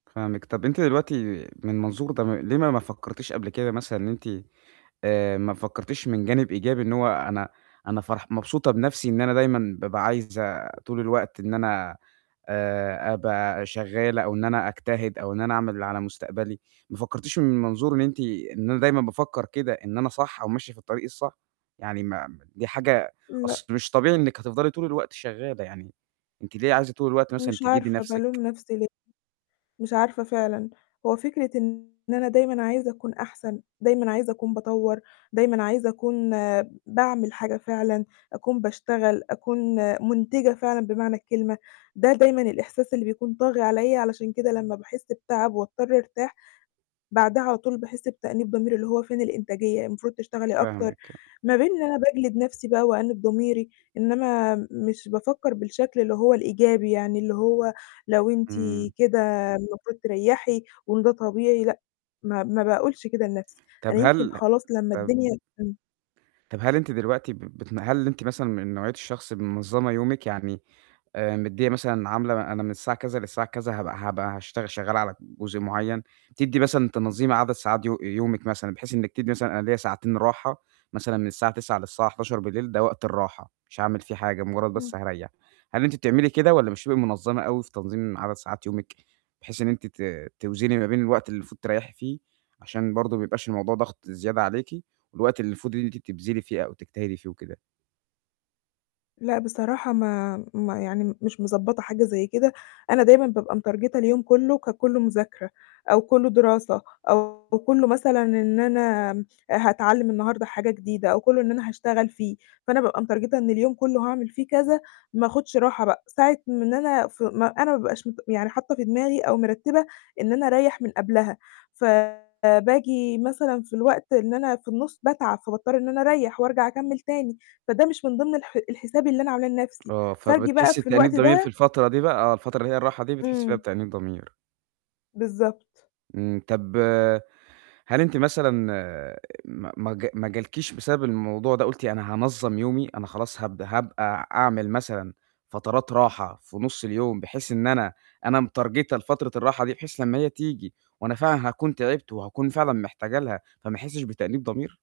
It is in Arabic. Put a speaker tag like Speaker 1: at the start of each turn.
Speaker 1: فاهمِك. طَب أنتِ دلوقتي من المنظور ده، ليه ما ما فكرتيش قبل كده مثلًا إن أنتِ آآ ما فكرتيش من جانب إيجابي إن هو أنا أنا فرح مبسوطة بنفسي إن أنا دايمًا بابقى عايزة طول الوقت إن أنا آآ أبقى شغاّلة أو إن أنا أجتهد أو إن أنا أعمل اللي على مستقبلي، ما فكرتيش من منظور أنتِ إن أنا دايمًا بافكّر كده إن أنا صح أو ماشية في الطريق الصح؟ يعني ما ما دي حاجة
Speaker 2: لأ.
Speaker 1: أصل مش طبيعي إنِّك هتفضلي طول الوقت شغالة يعني، أنتِ ليه عايزة طول الوقت مثلًا
Speaker 2: مش
Speaker 1: تجهدي
Speaker 2: عارفة
Speaker 1: نفسِك؟
Speaker 2: بالوم نفسي ليه. مش عارفة فعلًا. هو فكرة إن أنا دايمًا عايزة أكون أحسن، دايمًا عايزة أكون باطوّر، دايمًا عايزة أكون باعمل حاجة فعلًا، أكون باشتغل، أكون مُنتِجة فعلًا بمعنى الكلمة، ده دايمًا الإحساس اللي بيكون طاغي عليّا، علشان كده لمّا باحس بتعب وأضطر أرتاح، بعدها على طول باحس بتأنيب ضمير، اللي هو فين الإنتاجية، المفروض تشتغلي أكتر.
Speaker 1: فاهمِك آه.
Speaker 2: ما بين إن أنا باجلد نفسي بقى وأأنّب ضميري، إن أنا مش بافكّر بالشكل اللي هو الإيجابي يعني اللي هو لو أنتِ
Speaker 1: إمم.
Speaker 2: كده المفروض تريّحي وإن ده طبيعي لأ ما ما باقولش كده لنفسي،
Speaker 1: طَب
Speaker 2: أنا يمكن
Speaker 1: هل
Speaker 2: خلاص لمّا
Speaker 1: طَب
Speaker 2: الدنيا تن
Speaker 1: طَب هل أنتِ دلوقتي بتن هل أنتِ مثلًا من نوعية الشخص المنظمة يومِك؟ يعني آآ مدّيّة مثلًا عاملة أنا من الساعة كذا للساعة كذا هابقى هابقى هاشتغ شغّالة على جزء معيّن. بتدّي مثلًا تنظيم عدد ساعات يو يومِك مثلًا بحيث إنّك تدي مثلًا أنا ليّا ساعتين راحة مثلًا من الساعة 21:00 للساعة 23:00 ده وقت الراحة، مش هاعمل فيه حاجة، مجرد بس
Speaker 2: إمم.
Speaker 1: هاريّح. هل أنتِ بتعملي كده والَا مش بتبقي منظّمة أوي في تنظيم عدد ساعات يومِك؟ بحيث إن أنتِ ت توزني ما بين الوقت اللي المفروض تريّحي فيه عشان برضه ما يبقاش الموضوع ضغط زيادة عليكِ، والوقت اللي المفروض إن أنتِ تبذلي فيه أو تجتهدي فيه وكده؟
Speaker 2: لأ بصراحة ما ما يعني مش مضبّطة حاجة زي كده، أنا دايمًا بابقى مترجتة اليوم كله ككله مذاكرة أو كله دراسة أو كله مثلًا إن أنا هاتعلّم النهارده حاجة جديدة أو كله إن أنا هاشتغل فيه، فأنا بابقى مترجتة إن اليوم كله هاعمل فيه كذا، ما آخُدش راحة بقى، ساعة من أنا ف ما أنا ما بابقاش مت يعني حاطّة في دماغي أو مرتّبة إن أنا أريّح من قبلها، فباجي مثلًا في الوقت إن أنا في النُّص باتعب، فباضطر إن أنا أريح وأرجع أكمّل تاني، فده مش من ضمن الح الحساب اللي أنا عاملاه لنفسي
Speaker 1: آه
Speaker 2: فاجي بقى
Speaker 1: فبتحسي
Speaker 2: في
Speaker 1: بتأنيب
Speaker 2: الوقت
Speaker 1: ضمير في
Speaker 2: ده
Speaker 1: الفترة دي بقى، آه الفترة اللي هي الراحة دي بتحسي فيها
Speaker 2: إمم.
Speaker 1: بتأنيب ضمير.
Speaker 2: بالضبط.
Speaker 1: امم طَب هل أنتِ مثلًا ما ما جا ما جالكيش بسبب الموضوع ده قُلتِ أنا هانظّم يومي، أنا خلاص هابد هابقى أعمل مثلًا فترات راحة في نص اليوم، بحيث إن أنا أنا مترجِتة لفترة الراحة دي بحيث لمّا هي تيجي وأنا فعلًا هاكون تعبت وهاكون فعلًا محتاجة لها فما أحسش بتأنيب ضمير؟